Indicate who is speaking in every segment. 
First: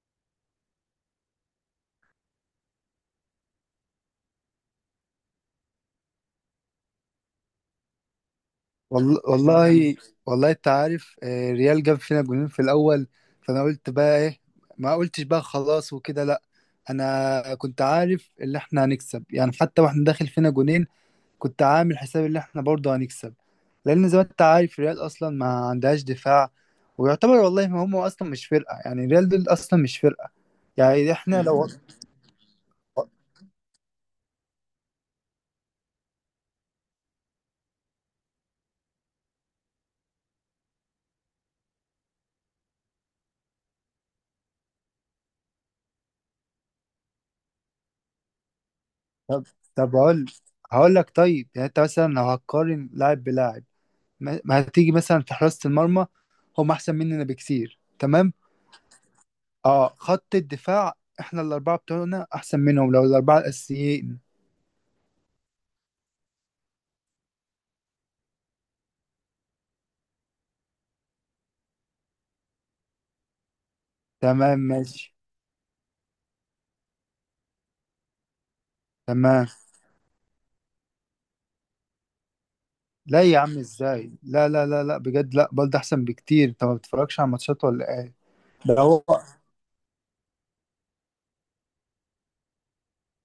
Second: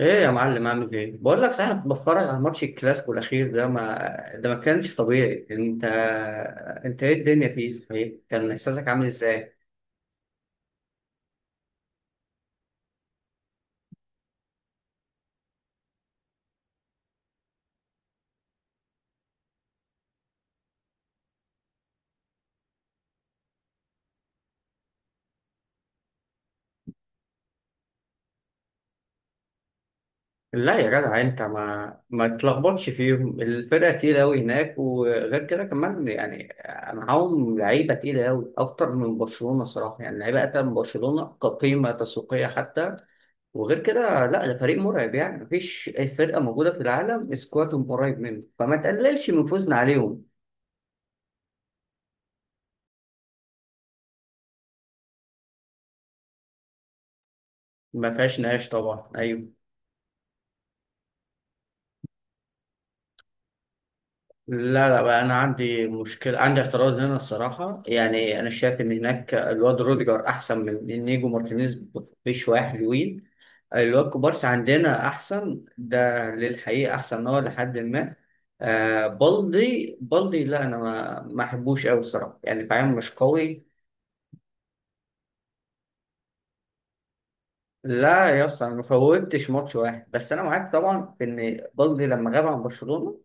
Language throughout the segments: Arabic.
Speaker 1: ايه يا معلم، عامل ايه؟ بقول لك، صحيح أنا كنت بتفرج على ماتش الكلاسيكو الاخير ده ما كانش طبيعي. انت ايه الدنيا فيه، صحيح؟ كان احساسك عامل
Speaker 2: والله
Speaker 1: ازاي؟
Speaker 2: والله والله انت عارف ريال جاب فينا جونين في الاول. فانا قلت بقى ايه؟ ما قلتش بقى خلاص وكده، لا. انا كنت عارف ان احنا هنكسب، يعني حتى واحنا داخل فينا جونين كنت عامل حساب ان احنا برضه هنكسب، لان زي ما انت عارف ريال اصلا ما عندهاش دفاع. ويعتبر والله ما هم اصلا مش فرقه، يعني ريال دول اصلا مش فرقه.
Speaker 1: لا يا
Speaker 2: يعني
Speaker 1: جدع،
Speaker 2: احنا
Speaker 1: انت
Speaker 2: لو
Speaker 1: ما تلخبطش فيهم، الفرقه تقيله قوي هناك، وغير كده كمان يعني، معاهم لعيبه تقيله قوي اكتر من برشلونه صراحه، يعني لعيبه اكتر من برشلونه كقيمه تسويقيه حتى. وغير كده، لا، ده فريق مرعب يعني، مفيش أي فرقه موجوده في العالم سكوادهم قريب منه، فما تقللش
Speaker 2: طب
Speaker 1: من فوزنا
Speaker 2: طب هقول
Speaker 1: عليهم.
Speaker 2: هقول لك طيب، يعني انت مثلا لو هتقارن لاعب بلاعب ما هتيجي مثلا في حراسة المرمى هم احسن مننا بكتير.
Speaker 1: ما
Speaker 2: تمام.
Speaker 1: فيهاش نقاش طبعا، ايوه.
Speaker 2: اه، خط الدفاع احنا الاربعة بتوعنا احسن منهم، لو الاربعة الاساسيين.
Speaker 1: لا لا بقى، انا عندي مشكله، عندي اعتراض هنا الصراحه يعني، انا شايف ان هناك الواد روديجر احسن من نيجو مارتينيز بشويه حلوين. الواد كوبارسي
Speaker 2: تمام
Speaker 1: عندنا
Speaker 2: ماشي.
Speaker 1: احسن، ده للحقيقه احسن هو، لحد ما آه
Speaker 2: تمام.
Speaker 1: بالدي بالدي. لا انا ما احبوش قوي الصراحه يعني، فاهم؟ مش
Speaker 2: لا يا عم
Speaker 1: قوي.
Speaker 2: ازاي، لا لا لا لا بجد، لا بلد احسن بكتير. انت ما بتتفرجش على ماتشات ولا ايه؟
Speaker 1: لا يا اسطى، انا
Speaker 2: ده
Speaker 1: ما
Speaker 2: هو.
Speaker 1: فوتش ماتش واحد، بس انا معاك طبعا في ان بالدي لما غاب عن برشلونه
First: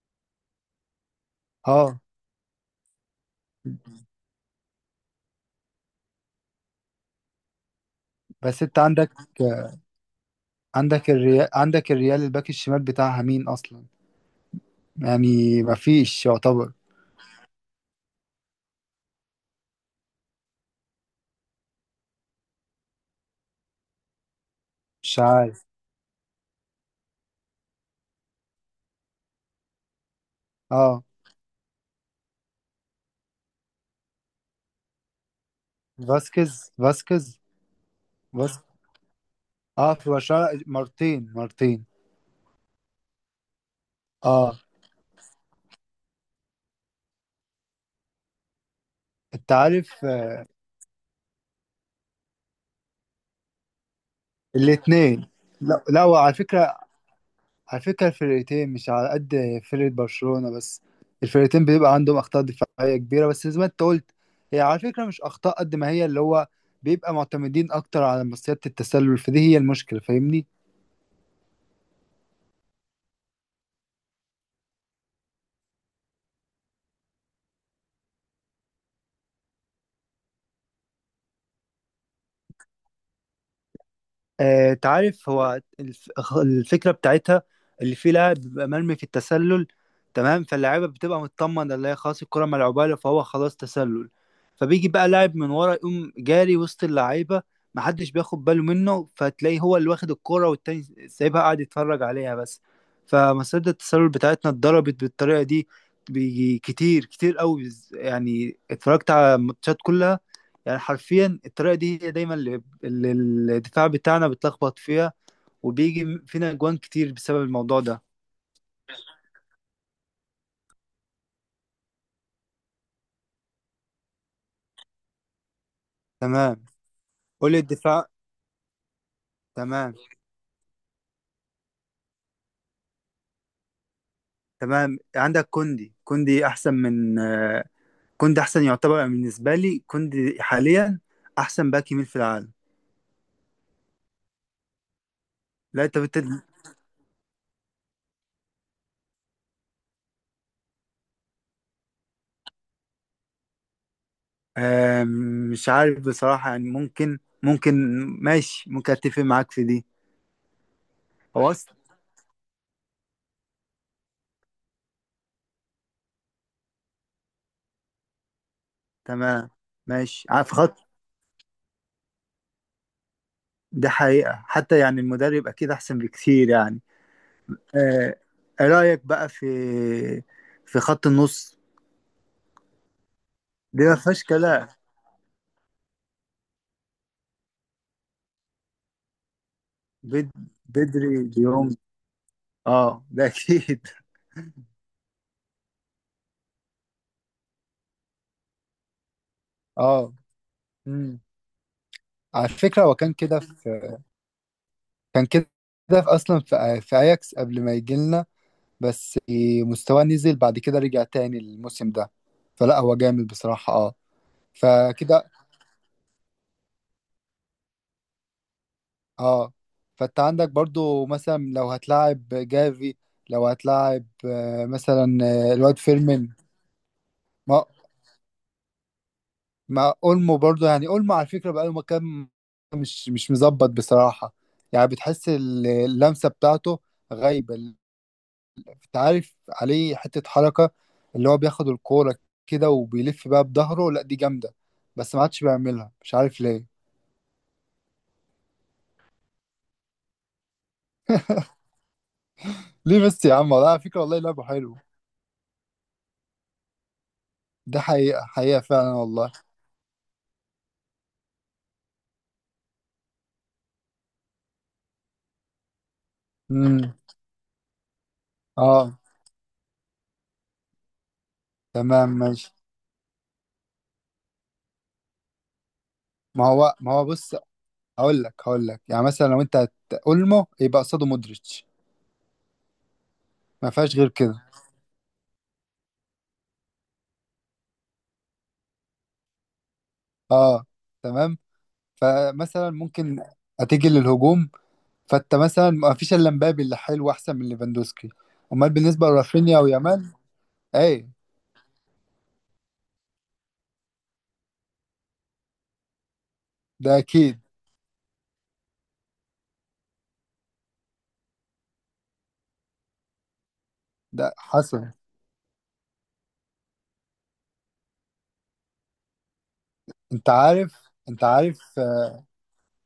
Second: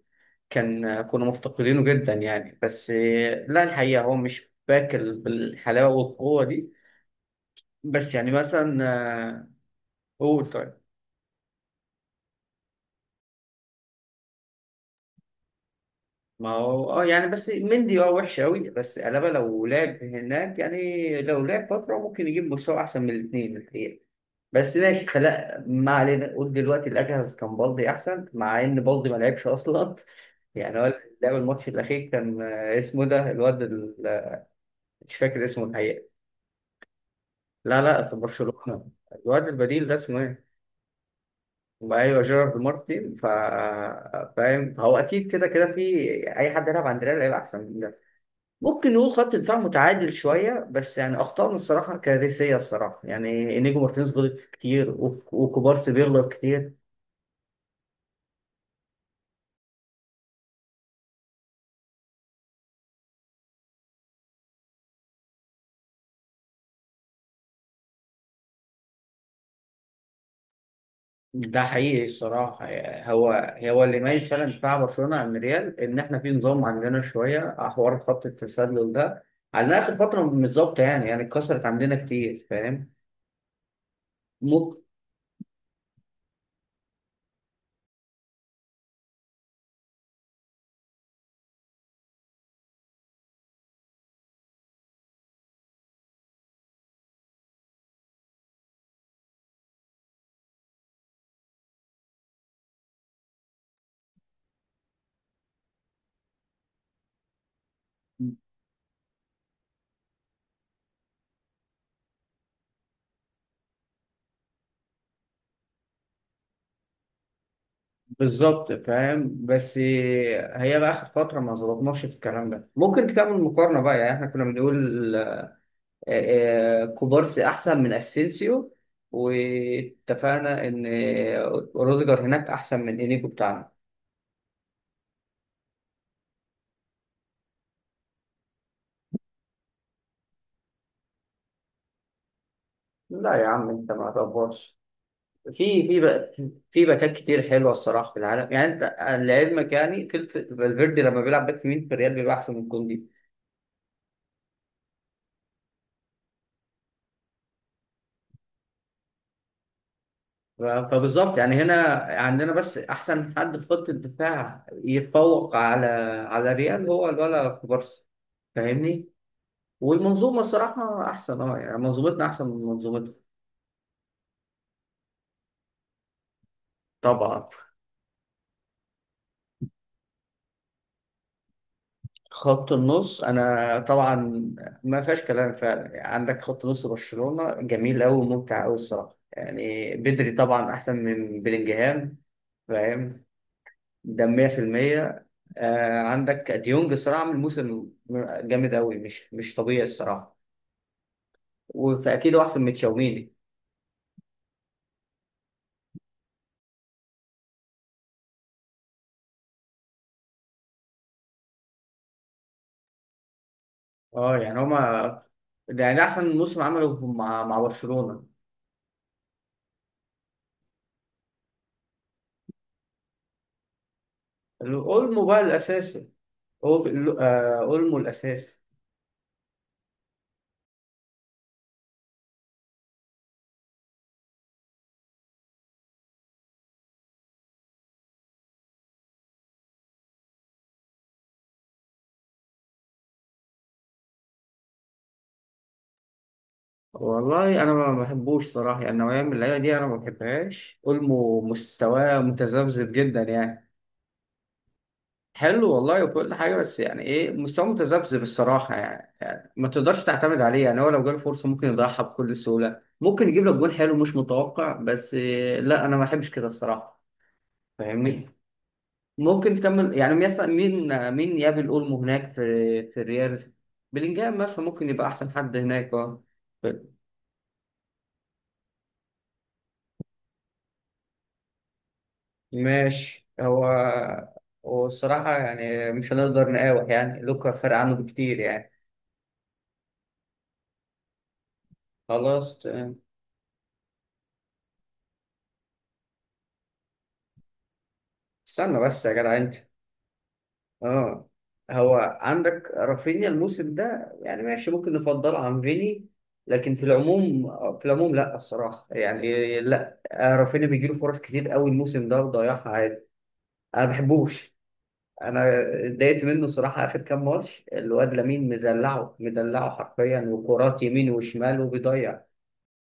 Speaker 1: كنا مفتقدينه
Speaker 2: اه،
Speaker 1: جدا يعني، بس لا الحقيقة هو مش باكل بالحلاوة والقوة دي. بس يعني
Speaker 2: بس انت
Speaker 1: مثلا،
Speaker 2: عندك
Speaker 1: آه، قول. طيب
Speaker 2: عندك الريال عندك الريال الباك الشمال بتاعها مين اصلا؟ يعني ما فيش
Speaker 1: ما
Speaker 2: يعتبر.
Speaker 1: هو يعني، بس مندي وحش قوي، بس ألابا لو لعب هناك يعني، لو لعب فترة ممكن يجيب مستوى أحسن من الاثنين الحقيقة. بس ماشي،
Speaker 2: مش
Speaker 1: خلا
Speaker 2: عارف.
Speaker 1: ما علينا، قول دلوقتي الأجهز كان بالدي أحسن مع إن بالدي ما لعبش أصلا. يعني هو
Speaker 2: اه،
Speaker 1: لعب الماتش الأخير، كان اسمه ده الواد مش فاكر اسمه الحقيقة.
Speaker 2: فاسكيز.
Speaker 1: لا لا، في برشلونة. الواد البديل
Speaker 2: اه،
Speaker 1: ده
Speaker 2: في
Speaker 1: اسمه ايه؟
Speaker 2: برشلونة مرتين مرتين.
Speaker 1: ايوه، جيرارد مارتن. فا
Speaker 2: اه،
Speaker 1: فاهم هو، اكيد كده كده، في اي حد يلعب عند ريال هيبقى احسن من ده. ممكن نقول خط
Speaker 2: انت
Speaker 1: دفاع
Speaker 2: عارف
Speaker 1: متعادل
Speaker 2: آه،
Speaker 1: شويه، بس يعني اخطائنا الصراحه كارثيه الصراحه، يعني انيجو مارتينيز غلط كتير، و-
Speaker 2: الاتنين. لا
Speaker 1: وكوبارسي
Speaker 2: لا،
Speaker 1: بيغلط
Speaker 2: وعلى
Speaker 1: كتير.
Speaker 2: فكرة على فكرة الفرقتين مش على قد فرقة برشلونة بس. الفرقتين بيبقى عندهم أخطاء دفاعية كبيرة، بس زي ما انت قلت هي على فكرة مش أخطاء قد ما هي اللي هو بيبقى معتمدين أكتر على مصيدة التسلل، فدي هي المشكلة. فاهمني؟
Speaker 1: ده حقيقي الصراحة، هو هو اللي يميز فعلا دفاع برشلونة عن ريال، إن إحنا في نظام عندنا شوية حوار خط التسلل ده، على آخر فترة مش ظابطة يعني اتكسرت عندنا كتير، فاهم؟ ممكن.
Speaker 2: تعرف، الفكرة بتاعتها اللي فيه لاعب بيبقى مرمي في التسلل. تمام، فاللاعيبة بتبقى مطمنة اللي هي خلاص الكرة ملعوبة له فهو خلاص تسلل. فبيجي بقى لاعب من ورا يقوم جاري وسط اللعيبة، محدش بياخد باله منه، فتلاقيه هو اللي واخد الكرة، والتاني سايبها قاعد يتفرج عليها بس. فمصيدة التسلل بتاعتنا اتضربت بالطريقة دي. بيجي كتير كتير قوي، يعني اتفرجت على الماتشات كلها. يعني حرفيا الطريقة دي هي دايما اللي الدفاع بتاعنا بيتلخبط فيها، وبيجي فينا اجوان كتير بسبب الموضوع ده.
Speaker 1: بالظبط فاهم، بس هي بقى اخر فتره ما ظبطناش في الكلام ده. ممكن تعمل مقارنه بقى، يعني احنا كنا بنقول
Speaker 2: تمام.
Speaker 1: كوبارسي
Speaker 2: قول لي
Speaker 1: احسن من
Speaker 2: الدفاع.
Speaker 1: اسينسيو،
Speaker 2: تمام
Speaker 1: واتفقنا ان روديجر هناك احسن من انيجو بتاعنا.
Speaker 2: تمام. عندك كوندي احسن من كوندي احسن، يعتبر بالنسبه لي كوندي حاليا احسن باك يمين في العالم.
Speaker 1: لا يا عم، انت ما تقفرش،
Speaker 2: لا
Speaker 1: في
Speaker 2: انت
Speaker 1: في
Speaker 2: بت...
Speaker 1: بقى، في باكات كتير حلوه الصراحه في العالم يعني انت، لعلمك يعني، فالفيردي لما بيلعب باك يمين في الريال بيبقى احسن من كوندي.
Speaker 2: آه، مش عارف بصراحه، يعني ممكن. ماشي، ممكن اتفق معاك في دي.
Speaker 1: فبالظبط
Speaker 2: هو
Speaker 1: يعني، هنا
Speaker 2: اصلا
Speaker 1: عندنا بس احسن حد في خط الدفاع يتفوق على ريال هو الولا كوبارسي، فاهمني؟
Speaker 2: تمام ماشي.
Speaker 1: والمنظومه
Speaker 2: عارف خط
Speaker 1: الصراحه احسن يعني، منظومتنا احسن من منظومتهم
Speaker 2: ده حقيقه حتى، يعني المدرب اكيد احسن بكتير يعني.
Speaker 1: طبعا.
Speaker 2: آه، رايك بقى في خط النص؟
Speaker 1: خط النص، انا
Speaker 2: دي ما
Speaker 1: طبعا
Speaker 2: فيهاش كلام.
Speaker 1: ما فيهاش كلام فعلا يعني. عندك خط نص برشلونه جميل قوي وممتع قوي الصراحه يعني، بدري
Speaker 2: بد...
Speaker 1: طبعا احسن
Speaker 2: بدري،
Speaker 1: من
Speaker 2: ديونج.
Speaker 1: بلينجهام،
Speaker 2: اه،
Speaker 1: فاهم؟
Speaker 2: ده اكيد
Speaker 1: ده 100%. عندك ديونج الصراحه عامل موسم جامد قوي، مش طبيعي
Speaker 2: اه
Speaker 1: الصراحه،
Speaker 2: امم
Speaker 1: وفاكيد هو
Speaker 2: على
Speaker 1: احسن من
Speaker 2: فكرة هو كان
Speaker 1: تشاوميني.
Speaker 2: كده في كان كده في اصلا في اياكس قبل ما يجي لنا. بس مستواه نزل بعد كده، رجع تاني الموسم ده. فلا هو جامد بصراحة، اه،
Speaker 1: اه يعني هما
Speaker 2: فكده،
Speaker 1: ده يعني احسن موسم عمله مع برشلونه.
Speaker 2: اه. فانت عندك برضو مثلا لو هتلاعب جافي، لو هتلاعب آه، مثلا
Speaker 1: اولمو بقى
Speaker 2: آه، الواد
Speaker 1: الاساسي
Speaker 2: فيرمين.
Speaker 1: هو.
Speaker 2: ما
Speaker 1: اولمو الاساسي.
Speaker 2: مع اولمو برضه، يعني اولمو على فكره بقاله كام مش مظبط بصراحه. يعني بتحس اللمسه بتاعته غايبه انت عارف عليه حته حركه اللي هو بياخد الكوره كده وبيلف بقى بظهره، لا دي جامده، بس ما عادش بيعملها، مش عارف ليه.
Speaker 1: والله انا ما بحبوش صراحه يعني، نوعيه من اللعيبه دي انا ما بحبهاش. اولمو مستواه متذبذب
Speaker 2: ليه
Speaker 1: جدا
Speaker 2: بس يا عم؟
Speaker 1: يعني،
Speaker 2: والله على فكره والله لعبه حلو.
Speaker 1: حلو والله وكل حاجه، بس يعني ايه، مستواه
Speaker 2: ده
Speaker 1: متذبذب
Speaker 2: حقيقه حقيقه
Speaker 1: الصراحه
Speaker 2: فعلا
Speaker 1: يعني،
Speaker 2: والله.
Speaker 1: ما تقدرش تعتمد عليه. يعني هو لو جاله فرصه ممكن يضيعها بكل سهوله، ممكن يجيب لك جول حلو مش متوقع، بس لا انا ما بحبش كده
Speaker 2: امم
Speaker 1: الصراحه، فاهمني؟
Speaker 2: اه
Speaker 1: ممكن تكمل. يعني مثلا مين يقابل اولمو
Speaker 2: تمام
Speaker 1: هناك في
Speaker 2: ماشي.
Speaker 1: في الريال؟ بلينجهام مثلا ممكن يبقى احسن حد هناك، اه
Speaker 2: ما هو بص، هقول لك يعني مثلا لو انت اولمو يبقى قصاده مودريتش،
Speaker 1: ماشي. هو
Speaker 2: ما فيهاش غير كده.
Speaker 1: هو الصراحة يعني، مش هنقدر نقاوح يعني، لوكا فرق عنه بكتير يعني.
Speaker 2: اه، تمام.
Speaker 1: خلاص
Speaker 2: فمثلا
Speaker 1: تمام.
Speaker 2: ممكن هتيجي للهجوم، فانت مثلا ما فيش الا مبابي اللي حلو، احسن من ليفاندوسكي. امال
Speaker 1: استنى بس
Speaker 2: بالنسبه
Speaker 1: يا جدع، انت!
Speaker 2: لرافينيا ويامال ايه؟
Speaker 1: اه هو عندك رافينيا الموسم ده يعني ماشي، ممكن نفضله عن فيني، لكن في
Speaker 2: ده اكيد.
Speaker 1: العموم في العموم لا الصراحه يعني، لا رافينيا بيجيله فرص كتير قوي الموسم ده وضيعها عادي. انا ما
Speaker 2: ده
Speaker 1: بحبوش.
Speaker 2: حصل.
Speaker 1: انا اتضايقت منه الصراحه اخر كام ماتش. الواد لامين مدلعه مدلعه حرفيا،
Speaker 2: انت عارف
Speaker 1: وكرات يمين
Speaker 2: انت عارف
Speaker 1: وشمال
Speaker 2: آه،
Speaker 1: وبيضيع.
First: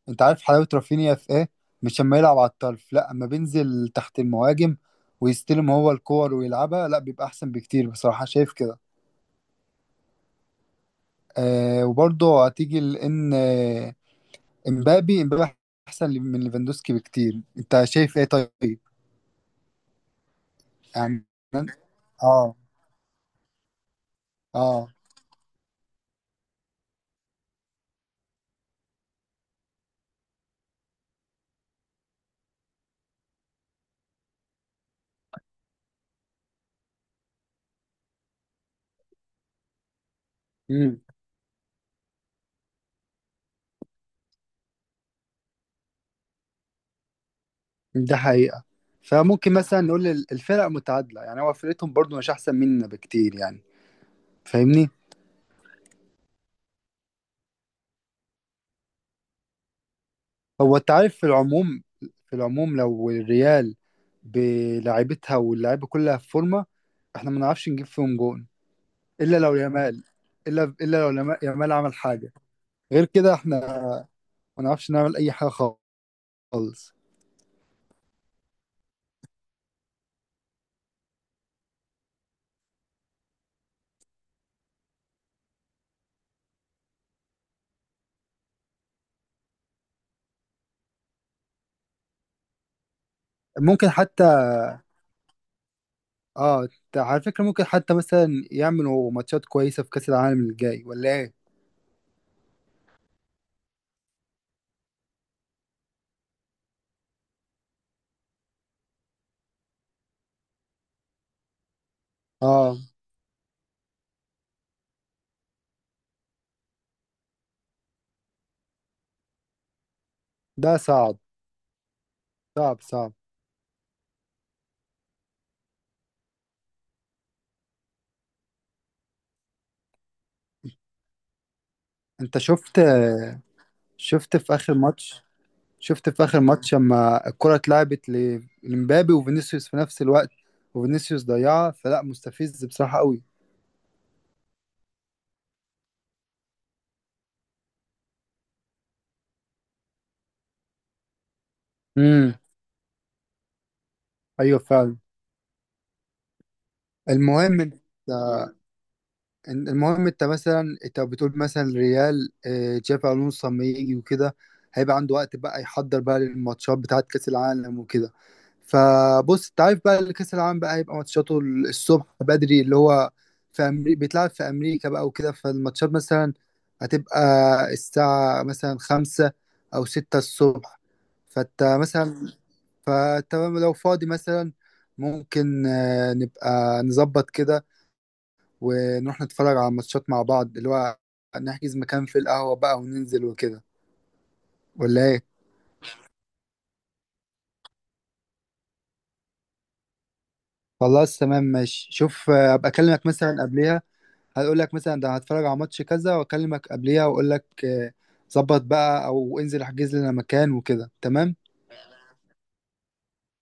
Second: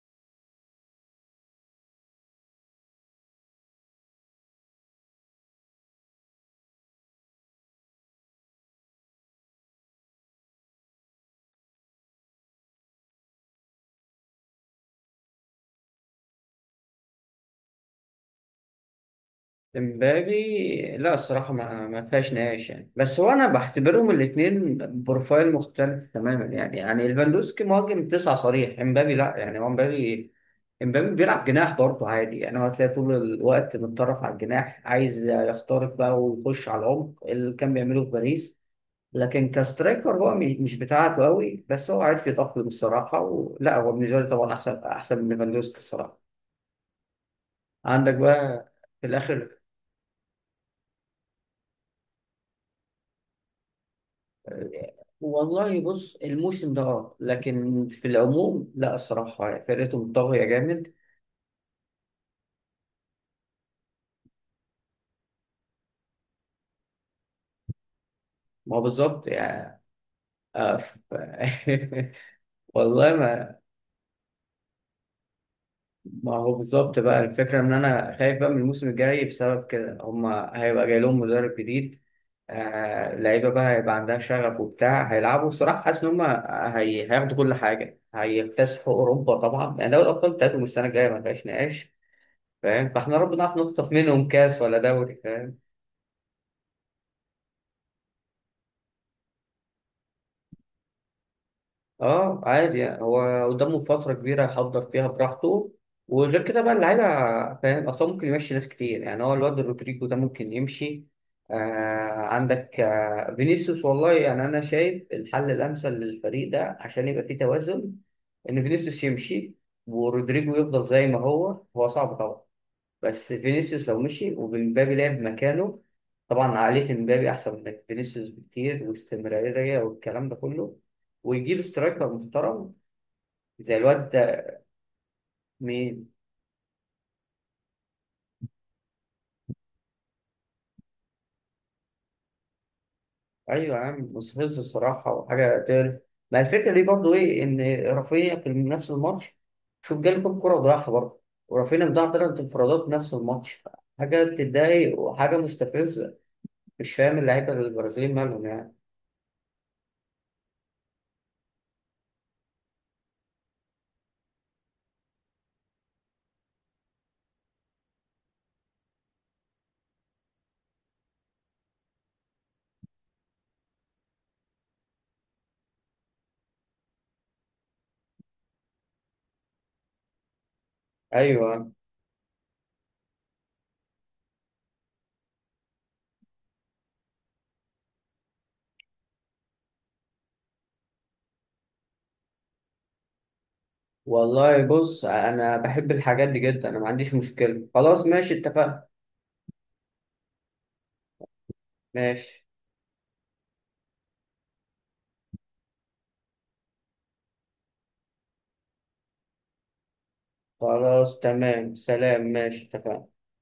Speaker 2: انت عارف حلاوه رافينيا في ايه. مش لما يلعب على الطرف، لا، اما بينزل تحت المهاجم ويستلم هو الكور ويلعبها، لا بيبقى احسن بكتير بصراحه. شايف كده؟ آه، وبرضه هتيجي لان امبابي احسن من ليفاندوسكي بكتير. انت شايف ايه طيب؟
Speaker 1: امبابي لا
Speaker 2: عمان.
Speaker 1: الصراحة ما فيهاش
Speaker 2: اه
Speaker 1: نقاش يعني، بس هو أنا بعتبرهم الاتنين
Speaker 2: اه
Speaker 1: بروفايل مختلف تماما يعني ليفاندوسكي مهاجم تسعة صريح، امبابي لا يعني، هو امبابي بيلعب جناح برضه عادي يعني. هو هتلاقي طول الوقت متطرف على الجناح، عايز يخترق بقى ويخش على العمق اللي كان بيعمله في باريس، لكن كسترايكر هو مش
Speaker 2: امم
Speaker 1: بتاعته قوي، بس هو عارف يتأقلم الصراحة. ولا هو بالنسبة لي طبعا أحسن من ليفاندوسكي الصراحة. عندك
Speaker 2: ده حقيقة.
Speaker 1: بقى في
Speaker 2: فممكن
Speaker 1: الآخر،
Speaker 2: مثلا نقول الفرق متعادلة، يعني هو فرقتهم برضو مش أحسن مننا بكتير يعني. فاهمني؟
Speaker 1: والله بص الموسم ده لكن في العموم لا الصراحة فرقته منطوية
Speaker 2: هو أنت
Speaker 1: جامد.
Speaker 2: عارف، في العموم، لو الريال بلاعيبتها واللعيبة كلها في فورمة احنا ما نعرفش نجيب فيهم جون،
Speaker 1: ما هو بالظبط
Speaker 2: إلا لو
Speaker 1: يعني،
Speaker 2: يامال،
Speaker 1: آه، ف-
Speaker 2: يامال عمل حاجة. غير
Speaker 1: والله
Speaker 2: كده احنا
Speaker 1: ما.
Speaker 2: ما نعرفش نعمل أي حاجة
Speaker 1: ما هو
Speaker 2: خالص.
Speaker 1: بالظبط بقى الفكرة، إن أنا خايف بقى من الموسم الجاي بسبب كده. هما هيبقى جاي لهم مدرب جديد، لعيبة بقى هيبقى عندها شغف وبتاع، هيلعبوا الصراحة. حاسس إن هما هياخدوا كل حاجة، هيكتسحوا أوروبا طبعا يعني. دوري الأبطال بتاعتهم السنة الجاية ما فيهاش نقاش، فاهم؟ فاحنا ربنا نعرف
Speaker 2: ممكن
Speaker 1: نخطف منهم
Speaker 2: حتى،
Speaker 1: كاس ولا دوري، فاهم؟
Speaker 2: على فكرة ممكن حتى مثلا يعملوا ماتشات كويسة في كأس العالم الجاي، ولا ايه؟
Speaker 1: اه عادي يعني، هو قدامه فترة كبيرة يحضر فيها براحته، وغير كده بقى اللعيبة، فاهم؟ أصلا ممكن يمشي ناس كتير يعني، هو الواد رودريجو ده ممكن يمشي. آه
Speaker 2: اه.
Speaker 1: عندك فينيسيوس، والله يعني أنا شايف الحل الأمثل للفريق ده عشان يبقى فيه توازن، إن فينيسيوس يمشي، ورودريجو
Speaker 2: ده
Speaker 1: يفضل زي
Speaker 2: صعب
Speaker 1: ما هو. هو صعب طبعا،
Speaker 2: صعب صعب.
Speaker 1: بس فينيسيوس لو مشي ومبابي لعب مكانه، طبعا عقلية مبابي أحسن من فينيسيوس بكتير، واستمرارية والكلام ده كله، ويجيب سترايكر
Speaker 2: انت
Speaker 1: محترم
Speaker 2: شفت؟
Speaker 1: زي الواد
Speaker 2: شفت
Speaker 1: ده.
Speaker 2: في اخر ماتش
Speaker 1: مين؟
Speaker 2: شفت في اخر ماتش لما الكرة اتلعبت لمبابي وفينيسيوس في نفس الوقت، وفينيسيوس ضيعها. فلا، مستفز بصراحة قوي.
Speaker 1: أيوة يا عم، مستفز الصراحة وحاجة تقرف. ما الفكرة دي برضه إيه؟ إن رافينيا في نفس الماتش، شوف، جالكم كرة وضيعها برضه، ورافينيا مضيع
Speaker 2: امم.
Speaker 1: تلات انفرادات نفس الماتش. حاجة
Speaker 2: ايوه فعلا.
Speaker 1: بتضايق وحاجة مستفزة. مش فاهم اللعيبة
Speaker 2: المهم انت
Speaker 1: البرازيليين مالهم يعني.
Speaker 2: المهم انت مثلا انت بتقول مثلا ريال، تشافي الونسو لما يجي وكده هيبقى عنده وقت بقى يحضر بقى للماتشات بتاعت كاس العالم وكده. فبص، انت عارف بقى، اللي كاس العالم بقى هيبقى ماتشاته الصبح بدري، اللي هو في أمريكا، بيتلعب في امريكا بقى وكده. فالماتشات مثلا هتبقى الساعة مثلا 5 او 6 الصبح. فانت
Speaker 1: أيوة،
Speaker 2: مثلا فانت لو فاضي مثلا ممكن نبقى نظبط كده ونروح نتفرج على ماتشات مع بعض، اللي هو نحجز مكان في القهوة بقى وننزل وكده،
Speaker 1: والله
Speaker 2: ولا
Speaker 1: بص،
Speaker 2: ايه؟
Speaker 1: انا بحب الحاجات دي جدا، انا ما عنديش مشكلة، خلاص ماشي اتفقنا.
Speaker 2: خلاص تمام ماشي. شوف،
Speaker 1: ماشي
Speaker 2: ابقى اكلمك مثلا قبليها. هقول لك مثلا ده هتفرج على ماتش كذا، واكلمك قبليها واقول لك ظبط بقى، او انزل احجز لنا مكان وكده.
Speaker 1: خلاص
Speaker 2: تمام.
Speaker 1: تمام، سلام ماشي اتفقنا.